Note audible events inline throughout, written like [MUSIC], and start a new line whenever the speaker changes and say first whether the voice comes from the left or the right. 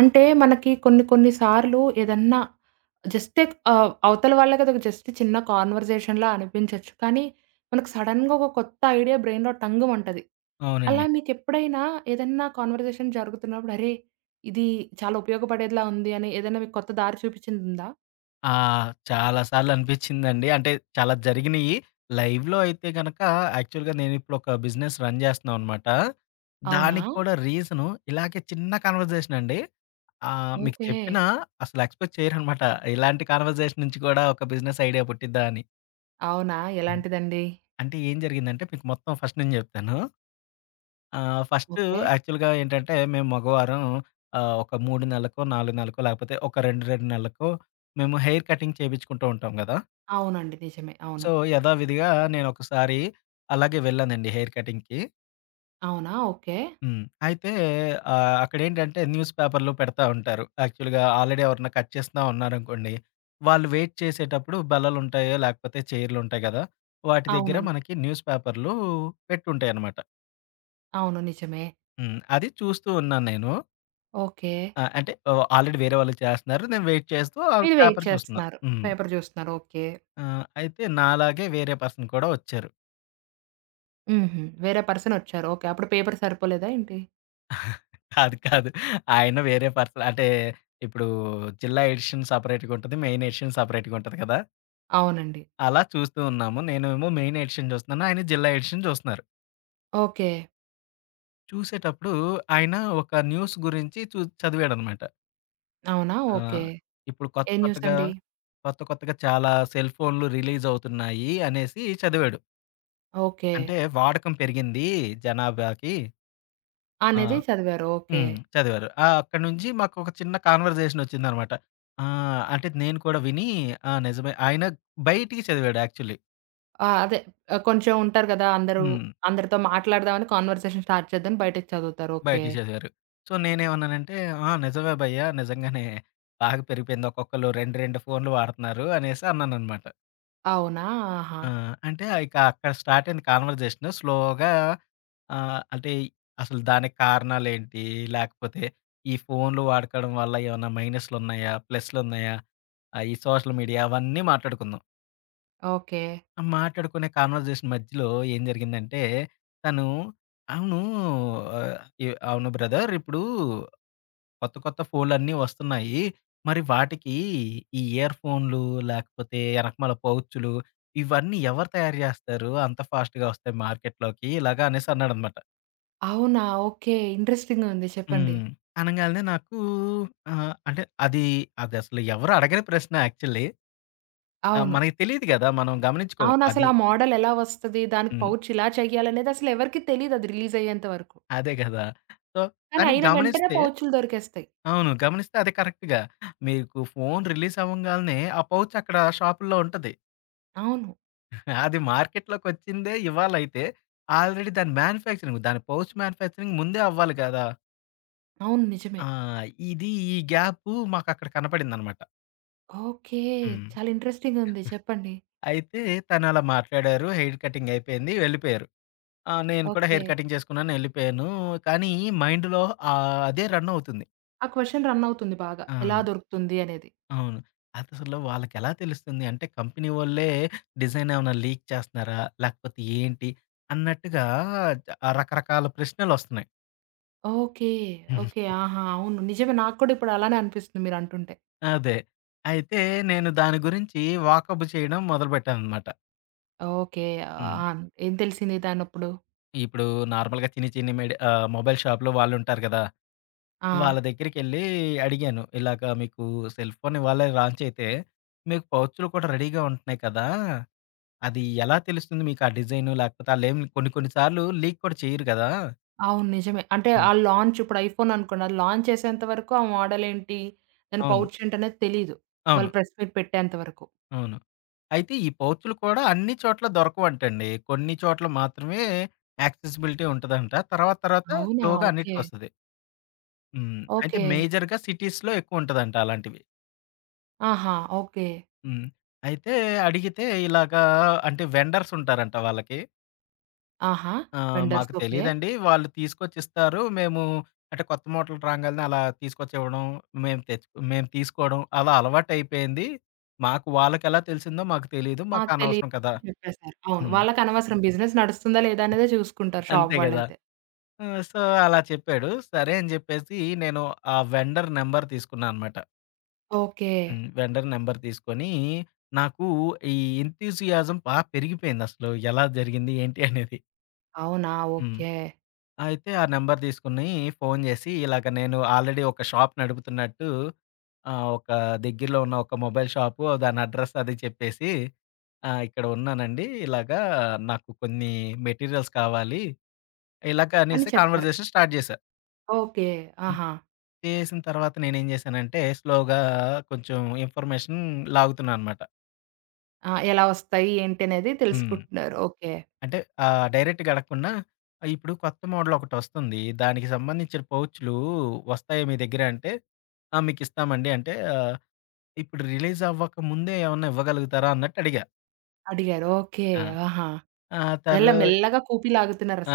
right: అంటే మనకి కొన్ని కొన్ని సార్లు ఏదన్నా జస్ట్ అవతల వాళ్ళకి అదొక జస్ట్ చిన్న కాన్వర్జేషన్‌లా అనిపించొచ్చు. కానీ మనకు సడెన్‌గా ఒక కొత్త ఐడియా బ్రెయిన్‌లో టంగుమంటది.
left: అవునండి.
right: అలా మీకెప్పుడైనా ఏదన్నా కాన్వర్జేషన్ జరుగుతున్నప్పుడు అరే! ఇది చాలా ఉపయోగపడేదిలా ఉంది అని ఏదైనా మీకు కొత్త దారి చూపించిందుందా?
left: ఆ! చాలా సార్లనిపించిందండి. అంటే చాలా జరిగినియి. లైవ్‌లో అయితే గనక యాక్చువల్‌గా నేనిప్పుడొక బిజినెస్ రన్ చేస్తున్నాననమాట.
right: అవునా?
left: దానికి కూడా రీజను ఇలాగే చిన్న కన్వర్జేషన్ అండి. మీకు
right: ఓకే.
left: చెప్పినా అసలు ఎక్స్‌పెక్ట్ చేయరనమాట. ఇలాంటి కన్వర్జేషన్ నుంచి కూడా ఒక బిజినెస్ ఐడియా పుట్టిద్దా అని.
right: అవునా?
left: హ్మ్.
right: ఎలాంటిదండి?
left: అంటే ఏం జరిగిందంటే మీకు మొత్తం ఫస్ట్ నుంచి చెప్తాను. First
right: okay.
left: యాక్చువల్‌గా ఏంటంటే మేము మగవారం ఒక 3 నెలలకో, 4 నెలలకో లేకపోతే ఒక 2, 2 నెలలకో మేము హెయిర్ కటింగ్ చేపించుకుంటూ ఉంటాం గదా!
right: అవునండి. నిజమే. అవును.
left: సో, యథావిధిగా నేనొకసారి అలాగే వెళ్ళానండి హెయిర్ కటింగ్‌కి.
right: అవునా? ఓకే.
left: హ్మ్. అయితే అక్కడేంటంటే న్యూస్ పేపర్‌లో పెడతా ఉంటారు. యాక్చువల్‌గా ఆల్రెడీ ఎవరన్నా కట్ చేస్తా ఉన్నారనుకోండి, వాళ్ళు వెయిట్ చేసేటప్పుడు బల్లలుంటాయో, లేకపోతే చైర్‌లుంటాయి గదా! వాటి దగ్గర
right: అవునండి.
left: మనకి న్యూస్ పేపర్‌లు పెట్టుంటాయనమాట.
right: అవును. నిజమే.
left: హ్మ్. అది చూస్తూ ఉన్నాను నేను.
right: ఓకే.
left: ఆ! అంటే ఆల్రెడీ వేరే వాళ్ళు చేస్తన్నారు. నేను వెయిట్ చేస్తూ ఆ
right: మీరు వెయిట్
left: పేపర్ చూస్తున్నా.
right: చేస్తున్నారు.
left: హ్మ్.
right: పేపర్ చూస్తున్నారు. ఓకే.
left: అయితే నాలాగే వేరే పర్సన్ కూడా వచ్చారు.
right: హుహు. వేరే పర్సనొచ్చారు. ఓకే. అప్పుడు పేపర్ సరిపోలేదా ఏంటి?
left: కాదు. కాదు. ఆయన వేరే పర్సన్ అంటే ఇప్పుడు జిల్లా ఎడిషన్ సెపరేట్‌గా ఉంటది. మెయిన్ ఎడిషన్ సెపరేట్‌గా ఉంటది కదా!
right: అవునండి.
left: అలా చూస్తూ ఉన్నాము. నేనేమో మెయిన్ ఎడిషన్ చూస్తున్నాను. ఆయన జిల్లా ఎడిషన్ చూస్తున్నారు.
right: ఓకే.
left: చూసేటప్పుడు ఆయన ఒక న్యూస్ గురించి చదివాడనమాట.
right: అవునా? ఓకే.
left: ఆహ్, ఇప్పుడు
right: ఏ న్యూస్ అండి?
left: కొత్త కొత్తగా చాలా సెల్ ఫోన్‌లు రిలీజ్ అవుతున్నాయి అనేసి చదివాడు.
right: ఓకే.
left: అంటే వాడకం పెరిగింది జనాభాకి. ఆ!
right: అనేది చదివారు. ఓకే.
left: హ్మ్. చదివారు. ఆ! అక్కడి నుంచి మాకొక చిన్న కాన్వర్జేషన్ వచ్చిందనమాట. ఆ! అంటే నేను కూడా విని ఆ! నిజమే. ఆయన బయటికి చదివాడు యాక్చువల్లీ.
right: ఆ! అదే కొంచెం ఉంటారు కదా! అందరూ
left: హ్మ్.
right: అందరితో మాట్లాడదామని కాన్వర్సేషన్ స్టార్ట్ చేద్దామని బయటకి చదువుతారు. ఓకే.
left: బయటికి చదివారు. సో, నేనేమన్నానంటే, "ఆ! నిజమే భయ్యా నిజంగానే బాగా పెరిగిపోయింది. ఒక్కొక్కళ్ళు 2, 2 ఫోన్‌లు వాడుతున్నారు" అనేసి అన్నాననమాట.
right: అవునా? ఆహా!
left: ఆ! అంటే ఇక అక్కడ స్టార్ట్ అయింది కాన్వర్జేషను. స్లోగా అంటే అసలు దానికి కారణాలేంటి? లేకపోతే ఈ ఫోన్‌లు వాడుకోవడం వల్ల ఏమన్నా మైనస్‌లున్నాయా? ప్లస్‌లున్నాయా? ఆ! ఈ సోషల్ మీడియా అవన్నీ మాట్లాడుకున్నాం.
right: ఓకే.
left: మాట్లాడుకునే కాన్వర్జేషన్ మధ్యలో ఏం జరిగిందంటే, తను అవును ఆహ్, అవును బ్రదర్ ఇప్పుడు కొత్త కొత్త ఫోన్లన్నీ వస్తున్నాయి. మరి వాటికి ఈ ఇయర్ ఫోన్లు లేకపోతే ఎనకమాల పౌచులు ఇవన్నీ ఎవరు తయారు చేస్తారు? అంత ఫాస్ట్‌గా వస్తాయి మార్కెట్‌లోకి ఇలాగా అనేసి అన్నాడనమాట.
right: అవునా? ఓకే. ఇంట్రెస్టింగ్‌గా ఉంది చెప్పండి.
left: హ్మ్. అనంగాల్నే నాకు అంటే అది అదసలు ఎవరు అడగని ప్రశ్న యాక్చువల్లీ. ఆ!
right: అవును.
left: మనకి తెలీదు గదా! మనం గమనించుకోం. అది
right: అవునసలు ఆ మోడల్ ఎలా వస్తది? దానికి
left: హ్మ్.
right: పౌచ్ ఇలా చేయాలనేది అసలెవరికీ తెలీదు అది రిలీజ్ అయ్యేంత వరకు.
left: అదే గదా! సో
right: కానీ
left: కానీ
right: అయిన వెంటనే
left: గమనిస్తే
right: పౌచులు దొరికేస్తాయి.
left: అవును. గమనిస్తే అదే కరెక్ట్‌గా. మీకు ఫోను రిలీజ్ అవ్వంగాల్నే ఆ పౌచ్ అక్కడ షాపుల్లో ఉంటది.
right: అవును.
left: అది మార్కెట్‌లోకొచ్చిందే ఇవాళైతే ఆల్రెడీ దాని మ్యానుఫ్యాక్చరింగ్ దాని పౌచ్ మ్యానుఫ్యాక్చరింగ్ ముందే అవ్వాలి గదా!
right: అవును. నిజమే.
left: ఆ! ఇది ఈ గ్యాపు మాకక్కడ కనపడిందనమాట.
right: ఓకే.
left: హ్మ్.
right: చాలా ఇంట్రెస్టింగ్ ఉంది. చెప్పండి.
left: అయితే తను అలా మాట్లాడారు. హెయిర్ కటింగ్ అయిపోయింది. వెళ్ళిపోయారు. ఆ! నేను కూడా
right: ఓకే.
left: హెయిర్ కటింగ్ చేసుకున్నాను. ఎళ్ళిపోయాను. కానీ మైండ్‌లో అదే రన్ అవుతుంది.
right: ఆ క్వెషన్ రన్ అవుతుంది బాగా.
left: ఆ!
right: ఎలా దొరుకుతుంది అనేది.
left: అవును. అదసలు వాళ్ళకెలా తెలుస్తుంది? అంటే కంపెనీ వోళ్ళే డిజైన్ ఏమన్నా లీక్ చేస్తున్నారా? లేకపోతే ఏంటి? అన్నట్టుగా ఆ రకరకాల ప్రశ్నలొస్తున్నాయి.
right: ఓకే. ఓకే.
left: [LAUGHS]
right: ఆహా! అవును. నిజమే. నాకు కూడా ఇప్పుడు అలానే అనిపిస్తుంది మీరంటుంటే.
left: అదే. అయితే నేను దాని గురించి వాకబు చేయడం మొదలుపెట్టాననమాట.
right: ఓకే.
left: హ్మ్.
right: ఆ! ఏం తెలిసింది దానప్పుడు?
left: ఇప్పుడు నార్మల్‌గా చిన్ని చిన్ని మొబైల్ షాప్‌లో వాళ్ళుంటారు గదా!
right: ఆ!
left: వాళ్ళ దగ్గరికెళ్ళి అడిగాను. ఇలాగ మీకు సెల్ ఫోన్ ఇవాళే లాంచ్ అయితే మీకు పౌచులు కూడా రెడీగా ఉంటున్నాయి కదా! అది ఎలా తెలుస్తుంది మీకు ఆ డిజైను? లేకపోతే ఆళ్ళేం కొన్ని కొన్ని సార్లు లీక్ కూడా చేయరు కదా!
right: అవును. నిజమే. అంటే
left: హ్మ్.
right: ఆ లాంచ్ ఇప్పుడు ఐఫోన్ అనుకోండి. అది లాంచ్ చేసేంత వరకు ఆ మోడల్ ఏంటి? దాని
left: అవును.
right: పౌచ్ ఏంటనేది తెలీదు.
left: అవును.
right: వాళ్ళు ప్రెస్ మీట్ పెట్టేంత వరకు.
left: అవును. అయితే ఈ పౌచులు కూడా అన్ని చోట్ల దొరకవంటండి. కొన్ని చోట్ల మాత్రమే యాక్సెసిబిలిటీ ఉంటదంట. తర్వాత తర్వాత
right: అవునా?
left: స్లోగా
right: ఓకే.
left: అన్నిటికొస్తది. హ్మ్. అయితే
right: ఓకే.
left: మేజర్‌గా సిటీస్‌లో ఎక్కువుంటదంట అలాంటివి.
right: ఆహా! ఓకే.
left: హ్మ్. అయితే అడిగితే ఇలాగా అంటే వెండర్స్ ఉంటారంట వాళ్ళకి.
right: ఆహా!
left: ఆ!
right: వెండర్స్
left: మాకు
right: ఓకే.
left: తెలీదండి. వాళ్ళు తీసుకొచ్చిస్తారు. మేము అంటే కొత్త మూటలు రాంగాల్నే అలా తీసుకొచ్చివ్వడం, మేము తీసుకోవడం అలా అలవాటయిపోయింది. మాకు వాళ్ళకెలా తెలిసిందో మాకు తెలీదు.
right: మాకు
left: మాకనవసరం కదా!
right: తెలీదని చెప్పేసారు. అవును.
left: హ్మ్.
right: వాళ్ళకనవసరం బిజినెస్ నడుస్తుందా లేదా అనేదే చూసుకుంటారు షాప్
left: అంతే గదా!
right: వాళ్ళైతే.
left: హ్మ్. సో, అలా చెప్పాడు. సరే అని జెప్పేసి నేను ఆ వెండర్ నంబర్ తీసుకున్నా అనమాట.
right: ఓకే.
left: హ్మ్. వెండర్ నంబర్ తీసుకొని నాకు ఈ ఎంథూసియాజం బా పెరిగిపోయిందసలు. ఎలా జరిగింది? ఏంటి? అనేది.
right: అవునా!
left: హ్మ్.
right: ఓకే.
left: అయితే ఆ నంబర్ తీసుకొని ఫోను జేసి, ఇలాగ నేను ఆల్రెడీ ఒక షాప్ నడుపుతున్నట్టు ఒక దగ్గరలో ఉన్న ఒక మొబైల్ షాపు దాని అడ్రెస్ అది చెప్పేసి, "ఇక్కడ ఉన్నానండి. ఇలాగా నాకు కొన్ని మెటీరియల్స్ కావాలి." ఇలాగ
right: అని
left: అనేసి
right: చెప్పారు.
left: కాన్వర్జేషన్ స్టార్ట్ చేశా.
right: ఓకే.
left: హ్మ్.
right: ఆహా!
left: చేసిన తర్వాత నేనేం జేశానంటే, స్లోగా కొంచెం ఇన్ఫర్మేషన్ లాగుతున్నా అనమాట.
right: ఆ! ఎలా వస్తాయి ఏంటి అనేది
left: హ్మ్.
right: తెలుసుకుంటున్నారు. ఓకే.
left: అంటే డైరెక్ట్‌గా అడగకుండా ఇప్పుడు కొత్త మోడల్ ఒకటొస్తుంది. దానికి సంబంధించిన పౌచ్‌లు వస్తాయా మీ దగ్గర అంటే, "ఆ! మీకిస్తామండి." అంటే ఇప్పుడు రిలీజ్ అవ్వక ముందే ఏమన్నా ఇవ్వగలుగుతారా అన్నట్టు అడిగా.
right: అడిగారు. ఓకే.
left: ఆ!
right: ఆహా!
left: ఆ!
right: ఎలా
left: తను
right: మెల్లగా కూపి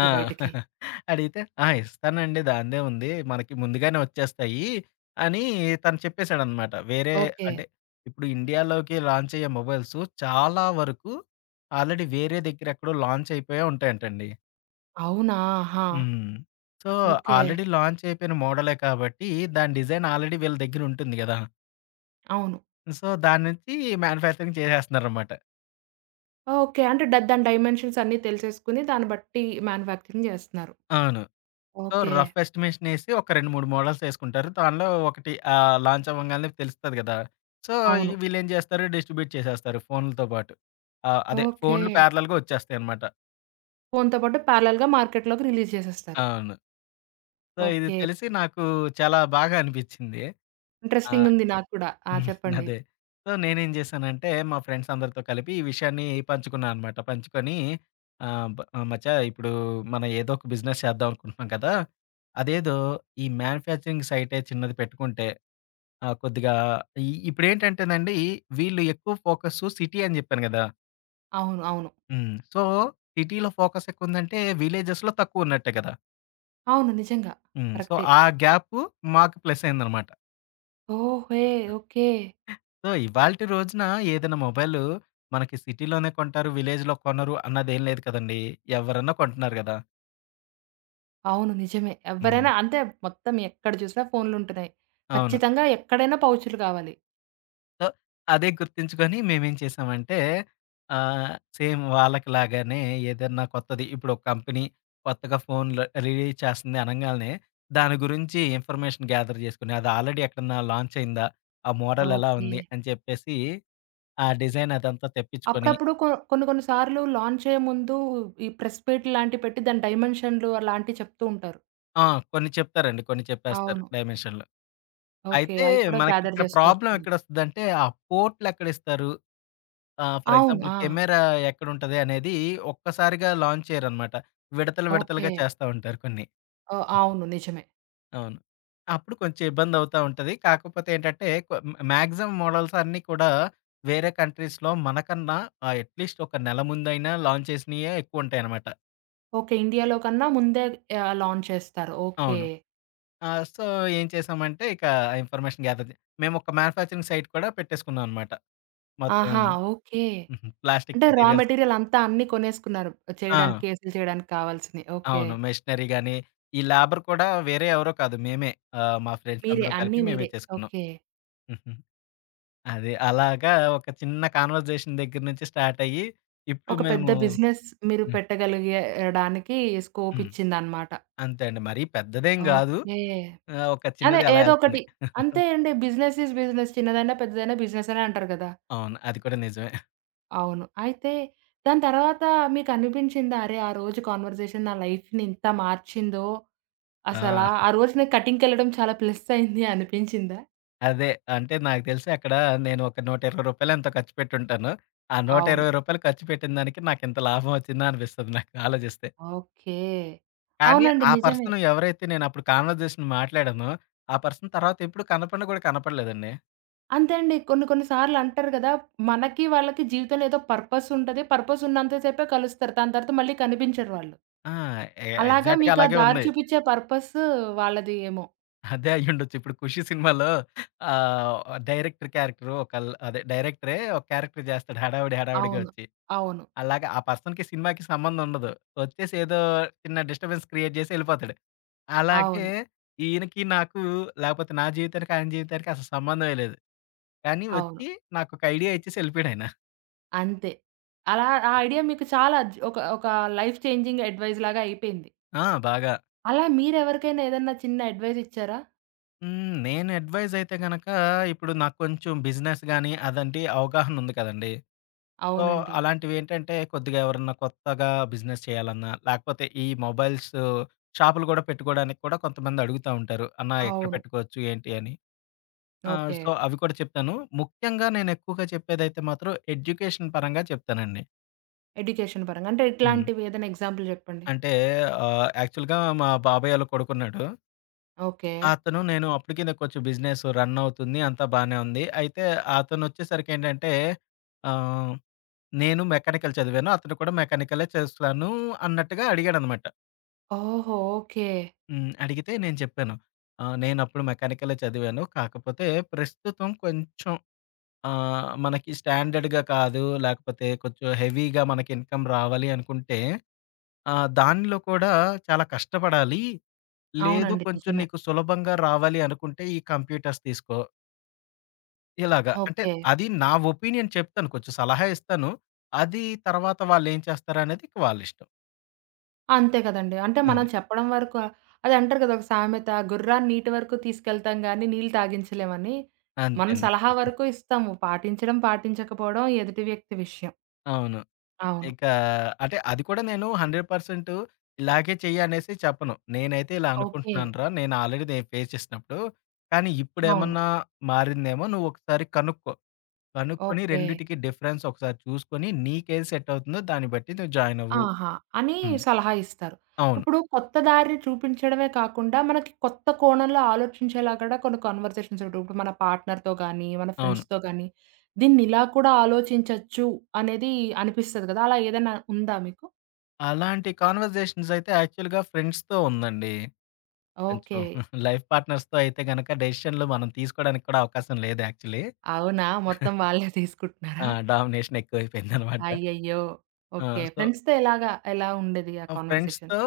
left: ఆ!
right: బయటికి.
left: [LAUGHS] అడిగితే, "ఆ! ఇస్తానండి దానిదేముంది. మనకి ముందుగానే వచ్చేస్తాయి" అని తను చెప్పేసాడనమాట. వేరే
right: ఓకే.
left: అంటే ఇప్పుడు ఇండియాలోకి లాంచ్ అయ్యే మొబైల్స్ చాలా వరకు ఆల్రెడీ వేరే దగ్గర ఎక్కడో లాంచ్ అయిపోయే ఉంటాయంటండి.
right: అవునా! ఆహా!
left: హ్మ్. So,
right: okay.
left: ఆల్రెడీ లాంచ్ అయిపోయిన మోడలే కాబట్టి, దాని డిజైన్ ఆల్రెడీ వీళ్ళ దగ్గర ఉంటుంది గదా!
right: అవును.
left: సో, దాని నుంచి మ్యానుఫ్యాక్చరింగ్ చేసేస్తున్నారనమాట.
right: ఓకే. అంటే దాని డైమెన్షన్స్ అన్నీ తెలిసేసుకొని దాన్ని బట్టి మ్యానుఫ్యాక్చరింగ్ జేస్తున్నారు.
left: అవును. So,
right: okay.
left: రఫ్ ఎస్టిమేషన్ ఏసి ఒక 2, 3 మోడల్స్ ఏసుకుంటారు. దానిలో ఒకటి లాంచ్ అవ్వంగానే తెలుస్తది గదా! సో, ఈ
right: అవును.
left: వీళ్ళేం జేస్తారు డిస్ట్రిబ్యూట్ చేసేస్తారు ఫోన్లతో పాటు. అదే
right: ఓకే.
left: ఫోన్లు పారలెల్‌గా ఒచ్చేస్తాయనమాట.
right: ఫోన్‌తో పాటు ప్యారలల్‌గా మార్కెట్‌లోకి రిలీజ్ చేసేస్తారు.
left: అవును. సో, ఇది
right: ఓకే.
left: తెలిసి నాకు చాలా బాగా అనిపిచ్చింది. ఆ!
right: ఇంట్రెస్టింగుంది నాకు కూడా. ఆ!
left: హ్మ్.
right: చెప్పండి.
left: అదే. సో, నేనేం జేశానంటే, మా ఫ్రెండ్స్ అందరితో కలిపి ఈ విషయాన్ని పంచుకున్నా అనమాట. పంచుకొని ఆహ్, బ్ "మచ్చా ఇప్పుడు మనం ఏదో ఒక బిజినెస్ చేద్దాం అనుకుంటున్నాం కదా! అదేదో ఈ మ్యానుఫ్యాక్చరింగ్ సైటే చిన్నది పెట్టుకుంటే కొద్దిగా ఇప్పుడేంటంటేనండి వీళ్ళు ఎక్కువ ఫోకస్సు సిటీ అని జెప్పాను గదా!
right: అవును. అవును.
left: హ్మ్. సో, సిటీలో ఫోకస్ ఎక్కువుందంటే విలేజెస్‌లో తక్కువున్నట్టే కదా!
right: అవును. నిజంగా.
left: హ్మ్. సో,
right: కరెక్టే.
left: ఆ గ్యాపు మాకు ప్లసయిందనమాట.
right: ఓహే! ఓకే.
left: సో, ఇవాల్టి రోజున ఏదైనా మొబైలు మనకి సిటీలోనే కొంటారు, విలేజ్‌లో కొనరు అన్నదేం లేదు కదండీ. ఎవరన్నా కొంటున్నారు గదా!
right: అవును. నిజమే.
left: హ్మ్.
right: ఎవ్వరైనా అంతే మొత్తం ఎక్కడ చూసినా ఫోన్‌లుంటున్నాయి.
left: అవును.
right: ఖచ్చితంగా ఎక్కడైనా పౌచులు కావాలి.
left: సో, అదే గుర్తించుకొని మేమేం చేసామంటే సేమ్ వాళ్ళకిలాగానే ఏదన్నా కొత్తది ఇప్పుడు ఒక కంపెనీ కొత్తగా ఫోన్‌లు రిలీజ్ చేస్తుంది అనంగాల్నే దాని గురించి ఇన్ఫర్మేషన్ గ్యాదర్ చేసుకొని, అది ఆల్రెడీ ఎక్కడన్నా లాంచ్ అయిందా? ఆ మోడల్ ఎలా
right: ఓకే.
left: ఉంది? అని చెప్పేసి, ఆ డిజైన్ అదంతా తెప్పించుకొని
right: అప్పుడప్పుడు కొన్ని కొన్ని సార్లు లాంచ్ అయ్యే ముందు ఈ ప్రెస్ మీట్ లాంటివి పెట్టి దాని డైమెన్షన్‌లు అలాంటివి చెప్తూ ఉంటారు.
left: ఆ! కొన్ని చెప్తారండి. కొన్ని చెప్పేస్తారు
right: అవును.
left: డైమెన్షన్‌లు.
right: ఓకే.
left: అయితే
right: అయి కూడా గ్యాదర్
left: మనకిక్కడ ప్రాబ్లమ్
right: చేసుకోవచ్చు.
left: ఎక్కడొస్తదంటే, ఆ పోర్ట్‌లెక్కడిస్తారు, ఫర్
right: అవును.
left: ఎగ్జాంపుల్
right: ఆ!
left: కెమెరా ఎక్కడుంటది అనేది ఒక్కసారిగా లాంచ్ చేయరనమాట. విడతలు,
right: ఓకే.
left: విడతలుగా చేస్తా ఉంటారు కొన్ని.
right: ఓహ్! అవును. నిజమే.
left: అవును. అప్పుడు కొంచెం ఇబ్బందవుతా ఉంటది. కాకపోతే ఏంటంటే, మాక్సిమం మోడల్స్ అన్నీ కూడా వేరే కంట్రీస్‌లో మనకన్నా అట్‌లీస్ట్ ఒక నెల ముందైనా లాంచ్ చేసినయే ఎక్కువుంటాయనమాట.
right: ఓకే. ఇండియాలో కన్నా ముందే లాంచ్ చేస్తారు. ఓకే.
left: అవును. ఆ! సో, ఏం చేసామంటే, ఇక ఆ ఇన్ఫర్మేషన్ గ్యాదర్ జే మేమొక మ్యానుఫ్యాక్చరింగ్ సైట్ కూడా పెట్టేసుకున్నాం అనమాట. మొత్తం
right: ఆహా! ఓకే.
left: హుహు. ప్లాస్టిక్
right: అంటే రా
left: మెటీరియల్స్
right: మెటీరియల్ అంతా అన్నీ కొనేసుకున్నారు.
left: ఆ!
right: చేయడానికి కేసులు చేయడానికి కావాల్సినయి. ఓకే.
left: అవును. మెషినరీ గాని, ఈ లేబర్ కూడా వేరే ఎవరో కాదు మేమే. మా ఫ్రెండ్స్
right: మీరే
left: అందరం కలిపి
right: అన్నీ
left: మేమే
right: మీరే.
left: చేసుకున్నాం.
right: ఓకే.
left: హుహు. అదే. అలాగా ఒక చిన్న కాన్వర్జేషన్ దగ్గర నుంచి స్టార్ట్ అయ్యి, ఇప్పుడు
right: ఒక పెద్ద
left: మేము
right: బిజినెస్ మీరు
left: హ్మ్.
right: పెట్టగలిగేయడానికి స్కోప్
left: హ్మ్.
right: ఇచ్చిందన్నమాట.
left: అంతే అండి. మరీ పెద్దదేం గాదు.
right: ఓకే.
left: ఒక
right: అదే
left: చిన్నది అలా
right: ఏదో
left: ఎళ్తుంది.
right: ఒకటి. అంతే అండి. Business is business. చిన్నదైనా, పెద్దదైనా బిజినెస్ అనే అంటారు కదా!
left: అవును. అది కూడా నిజమే.
right: అవును. అయితే దాని తర్వాత మీకు అనిపించిందా? అరే! ఆ రోజు కాన్వర్జేషన్ నా లైఫ్‌ని ఇంత మార్చిందో!
left: ఆ!
right: అసలా ఆ రోజు నాకు కటింగ్‌కెళ్ళడం చాలా ప్లస్ అయింది అనిపించిందా?
left: అదే. అంటే నాకు తెలిసి అక్కడ నేను ఒక రూ. 120 ఎంతో ఖర్చు పెట్టుంటాను. ఆ రూ.
right: అవును.
left: 120 ఖర్చు పెట్టిన దానికి నాకింత లాభం వచ్చిందా అనిపిస్తది నాకు ఆలోచిస్తే.
right: ఓకే.
left: కానీ
right: అవునండి.
left: ఆ
right: నిజమే.
left: పర్సన్ ఎవరైతే నేనప్పుడు కాన్వర్జేషన్ మాట్లాడానో, ఆ పర్సన్ తర్వాత ఎప్పుడు కనపడిన కూడా కనపడలేదండి.
right: అంతే అండి. కొన్ని కొన్ని సార్లు అంటారు గదా! మనకి వాళ్ళకి జీవితంలో ఏదో పర్పస్ ఉంటది. పర్పస్ ఉన్నంత సేపే కలుస్తారు. దాని తర్వాత మళ్ళీ కనిపించరు వాళ్ళు.
left: ఆ!
right: అలాగా
left: ఎగ్జాక్ట్‌గా
right: మీకు ఆ
left: అలాగే
right: దారి
left: ఉంది.
right: చూపిచ్చే పర్పస్ వాళ్ళది ఏమో!
left: అదే అయ్యుండొచ్చు. ఇప్పుడు 'ఖుషి' సినిమాలో ఆహ్, డైరెక్టర్ క్యారెక్టర్ ఒకల్ అదే డైరెక్టరే ఒక క్యారెక్టర్ చేస్తాడు హడావిడి హడావిడిగా
right: అవును.
left: వచ్చి.
right: అవును.
left: అలాగా ఆ పర్సన్‌కి సినిమాకి సంబంధం ఉండదు. వచ్చేసి ఏదో చిన్న డిస్టర్బెన్స్ క్రియేట్ చేసి ఎళ్ళిపోతాడు. అలాగే
right: అవును.
left: ఈయనకి నాకు లేకపోతే నా జీవితానికి ఆయన జీవితానికి అసలు సంబంధమే లేదు. కానీ
right: అవును.
left: వచ్చి నాకొక ఐడియా ఇచ్చేసి ఎళ్ళిపోయాడాయన.
right: అంతే. అలా ఆ ఐడియా మీకు చాలా ఒక ఒక లైఫ్ చేంజింగ్ అడ్వైస్ లాగా అయిపోయింది.
left: ఆ! బాగా.
right: అలా మీరెవరికైనా ఏదన్నా చిన్న అడ్వైస్ ఇచ్చారా?
left: హ్మ్. నేను అడ్వైజ్ అయితే గనక, ఇప్పుడు నాకు కొంచెం బిజినెస్ గాని, అదంటే అవగాహన ఉంది కదండీ. సో,
right: అవునండి.
left: అలాంటివేంటంటే కొద్దిగా ఎవరన్నా కొత్తగా బిజినెస్ చేయాలన్నా, లేకపోతే ఈ మొబైల్స్ షాపులు గూడా పెట్టుకోవడానికి కూడా కొంతమంది అడుగుతా ఉంటారు. అన్నా ఎక్కడ
right: అవును.
left: పెట్టుకోవచ్చు, ఏంటి అని.
right: ఓకే.
left: సో, అవి కూడా చెప్తాను. ముఖ్యంగా నేను ఎక్కువగా చెప్పేదైతే మాత్రం ఎడ్యుకేషన్ పరంగా చెప్తానండి.
right: ఎడ్యుకేషన్ పరంగా. అంటే
left: హ్మ్.
right: ఎట్లాంటివి ఏదైనా ఎగ్జాంపుల్ జెప్పండి?
left: అంటే యాక్చువల్‌గా మా బాబాయోళ్ళ కొడుకున్నాడు.
right: ఓకే.
left: అతను నేను అప్పటికి నాకు కొంచెం బిజినెస్ రన్ అవుతుంది. అంతా బానే ఉంది. అయితే అతనొచ్చేసరికేంటంటే ఆహ్, నేను మెకానికల్ చదివాను. అతను కూడా మెకానికలే చేస్తాను అన్నట్టుగా అడిగాడనమాట.
right: ఓహో! ఓకే.
left: హ్మ్. అడిగితే నేను చెప్పాను. నేనప్పుడు మెకానికలే చదివాను. కాకపోతే ప్రస్తుతం కొంచెం మనకి స్టాండర్డ్‌గా కాదు. లేకపోతే కొంచెం హెవీగా మనకి ఇన్‌కమ్ రావాలి అనుకుంటే దానిలో కూడా చాలా కష్టపడాలి. లేదు
right: అవునండి.
left: కొంచెం
right: నిజమే.
left: నీకు సులభంగా రావాలి అనుకుంటే ఈ కంప్యూటర్స్ తీసుకో. ఇలాగ. అంటే
right: ఓకే.
left: అది నా ఒపీనియన్ చెప్తాను. కొంచెం సలహా ఇస్తాను. అది తర్వాత వాళ్ళేం చేస్తారనేది ఇక వాళ్ళిష్టం.
right: అంతే గదండీ. అంటే మనం
left: అది.
right: చెప్పడం వరకు అదే అంటారు గదా! ఒక సామెత గుర్రాన్ని నీటి వరకు తీసుకెళ్తాం గానీ నీళ్ళు తాగించలేమని. మనం
left: అంతేండి.
right: సలహా వరకు ఇస్తాము. పాటించడం, పాటించకపోవడం ఎదుటి వ్యక్తి విషయం.
left: అవును.
right: అవును.
left: ఇక అంటే అది కూడా నేను 100% ఇలాగే చెయ్యి అనేసి చెప్పను. నేనైతే ఇలా
right: ఓకే.
left: అనుకుంటున్నానురా! నేను ఫేస్ చేసినప్పుడు. కానీ
right: అవును.
left: ఇప్పుడేమన్నా మారిందేమో నువ్వొకసారి కనుక్కో. కనుక్కొని
right: ఓకే.
left: రెండిటికి డిఫరెన్స్ ఒకసారి చూసుకొని నీకేది సెట్ అవుతుందో దాన్ని బట్టి నువ్వు జాయిన్ అవ్వు.
right: ఆహా! అని
left: హ్మ్.
right: సలహా ఇస్తారు.
left: అవును.
right: ఇప్పుడు కొత్త దారి చూపించడమే కాకుండా, మనకి కొత్త కోణంలో ఆలోచించేలా కూడా కొన్ని కన్వర్జేషన్స్ ఉంటాయి. ఇప్పుడు మన పార్ట్నర్‌తో గానీ, మన
left: అవును.
right: ఫ్రెండ్స్‌తో గానీ, దీన్ని ఇలా కూడా ఆలోచించొచ్చు అనేది అనిపిస్తది కదా! అలా ఏదైనా ఉందా మీకు?
left: అలాంటి కాన్వర్జేషన్స్ అయితే యాక్చువల్‌గా ఫ్రెండ్స్‌తో ఉందండి. కొంచెం
right: ఓకే.
left: [LAUGHS] లైఫ్ పార్ట్నర్స్‌తో అయితే గనక డెసిషన్‌లు మనం తీసుకోవడానికి కూడా అవకాశం లేదు యాక్చువల్లీ.
right: అవునా? మొత్తం వాళ్ళే
left: ఆ!
right: తీసుకుంటున్నారా?
left: డామినేషన్ ఎక్కువైపోయిందనమాట.
right: అయ్యయ్యో! ఓకే.
left: ఆ! సో,
right: ఫ్రెండ్స్‌తో ఎలాగా ఎలా ఉండేది ఆ
left: ఆ
right: కన్వర్జేషన్?
left: ఫ్రెండ్స్‌తో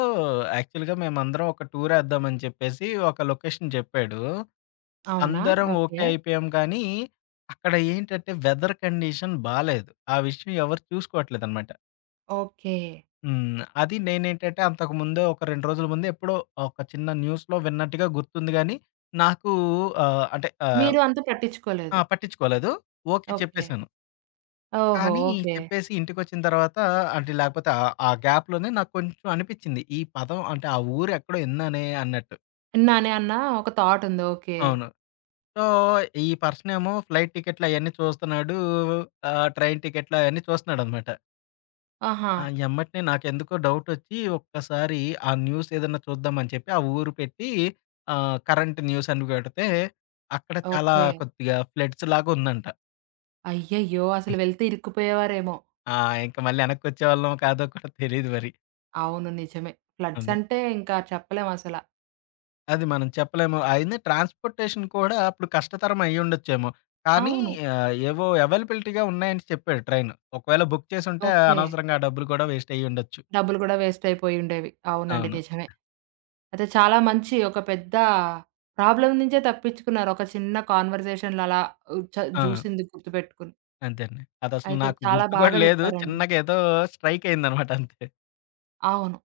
left: యాక్చువల్‌గా మేమందరం ఒక టూరేద్దామని చెప్పేసి ఒక లొకేషన్ చెప్పాడు.
right: అవునా?
left: అందరం ఓకే
right: ఓకే.
left: అయిపోయాం కానీ, అక్కడ ఏంటంటే వెదర్ కండిషన్ బాలేదు. ఆ విషయం ఎవరు చూసుకోవట్లేదనమాట.
right: ఓకే.
left: హ్మ్. అది నేనేంటంటే అంతకు ముందే ఒక 2 రోజుల ముందు ఎప్పుడో ఒక చిన్న న్యూస్‌లో విన్నట్టుగా గుర్తుంది గానీ, నాకు అంటే ఆహ్
right: మీరు అంత
left: ఆ!
right: పట్టించుకోలేదు.
left: పట్టించుకోలేదు. Okay
right: okay.
left: చెప్పేసాను.
right: ఓహో!
left: కానీ
right: ఓకే.
left: చెప్పేసి ఇంటికొచ్చిన తర్వాత అంటే లేకపోతే ఆ గ్యాప్‌లోనే నాకు కొంచెం అనిపిచ్చింది. ఈ పదం అంటే ఆ ఊరు ఎక్కడో ఇన్నానే అన్నట్టు.
right: నానే అన్న ఒక థాట్ ఉంది. ఓకే.
left: అవును. సో, ఈ పర్సనేమో ఫ్లైట్ టికెట్లు అయన్నీ చూస్తున్నాడు. ట్రైన్ టికెట్లు అయన్నీ చూస్తున్నాడనమాట.
right: ఆహా!
left: ఆ! ఎమ్మటనే నాకెందుకో డౌటొచ్చి ఒక్కసారి ఆ న్యూస్ ఏదన్నా చూద్దామని చెప్పి ఆ ఊరు పెట్టి కరెంట్ న్యూస్ అని పెడితే అక్కడ చాలా
right: ఓకే.
left: కొద్దిగా ఫ్లడ్స్ లాగా ఉందంట.
right: అయ్యయ్యో! అసలు వెళ్తే ఇరుక్కుపోయేవారేమో!
left: ఆ! ఇంక మళ్ళీ ఎనక్కొచ్చేవాళ్ళమో కాదో కూడా తెలీదు మరి.
right: అవును. నిజమే. ఫ్లడ్స్
left: అదే.
right: అంటే ఇంకా చెప్పలేం అసల.
left: అది మనం చెప్పలేము. అయినా ట్రాన్స్‌పోర్టేషన్ కూడా అప్పుడు కష్టతరం అయ్యుండొచ్చేమో. కానీ
right: అవును.
left: ఏవో అవైలబిలిటీ‌గా ఉన్నాయని చెప్పాడు ట్రైను. ఒకవేళ బుక్ చేసుంటే
right: ఓకే.
left: అనవసరంగా ఆ డబ్బులు కూడా వేస్ట్ అయ్యుండొచ్చు.
right: డబ్బులు కూడా వేస్ట్ అయిపోయుండేవి. అవునండి.
left: అవును.
right: నిజమే. అయితే చాలా మంచి ఒక పెద్ద ప్రాబ్లమ్ నుంచే తప్పించుకున్నారు. ఒక చిన్న కాన్వర్జేషన్‌లో అలా ఉ చ
left: ఆ!
right: జూసింది గుర్తుపెట్టుకొని.
left: అంతేండి. అదసలు
right: అయితే
left: నాకు
right: చాలా
left: గుర్తు కూడా
right: బాగా
left: లేదు.
right: జెప్పారండి.
left: చిన్నగా ఏదో స్ట్రైక్ అయిందనమాట అంతే.
right: అవును.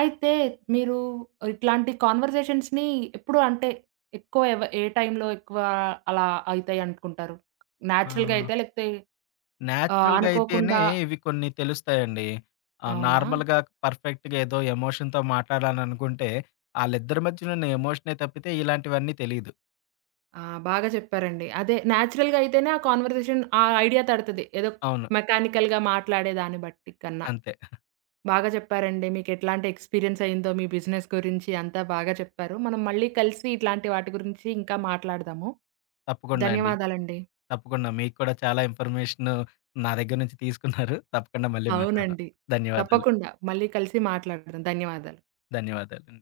right: అయితే మీరు ఇట్లాంటి కాన్వర్జేషన్స్‌ని ఎప్పుడు అంటే ఎక్కువ ఏ టైంలో ఎక్కువ అలా అయితాయి అనుకుంటారు?
left: ఆ!
right: నేచురల్‌గా అయితాయా? లేకపోతే
left: నేచురల్‌గా అయితేనే
right: అనుకోకుండా
left: ఇవి కొన్ని తెలుస్తాయండి.
right: అవునా?
left: నార్మల్‌గా పర్ఫెక్ట్‌గా ఏదో ఎమోషన్‌తో మాట్లాడాలనుకుంటే, ఆళ్ళిద్దరి మధ్యన ఉన్న ఎమోషనే తప్పితే ఇలాంటివన్నీ తెలీదు.
right: ఆ! బాగా చెప్పారండి. అదే నేచురల్‌గా అయితేనే ఆ కాన్వర్జేషన్ ఆ ఐడియా తడతది. ఏదో
left: అవును.
right: మెకానికల్‌గా మాట్లాడే దాన్ని బట్టి కన్నా.
left: అంతే.
right: బాగా చెప్పారండి. మీకు ఎట్లాంటి ఎక్స్‌పీరియన్స్ అయిందో మీ బిజినెస్ గురించి అంతా బాగా చెప్పారు. మనం మళ్ళీ కలిసి ఇట్లాంటి వాటి గురించి ఇంకా మాట్లాడదాము.
left: తప్పకుండా అండి.
right: ధన్యవాదాలండి.
left: తప్పకుండా. మీకు కూడా చాలా ఇన్ఫర్మేషన్ నా దగ్గర నుంచి తీసుకున్నారు. తప్పకుండా మళ్ళీ మాట్లాడదాం.
right: అవునండి.
left: ధన్యవాదాలు.
right: తప్పకుండా. మళ్ళీ కలిసి మాట్లాడదాం. ధన్యవాదాలు.
left: ధన్యవాదాలు.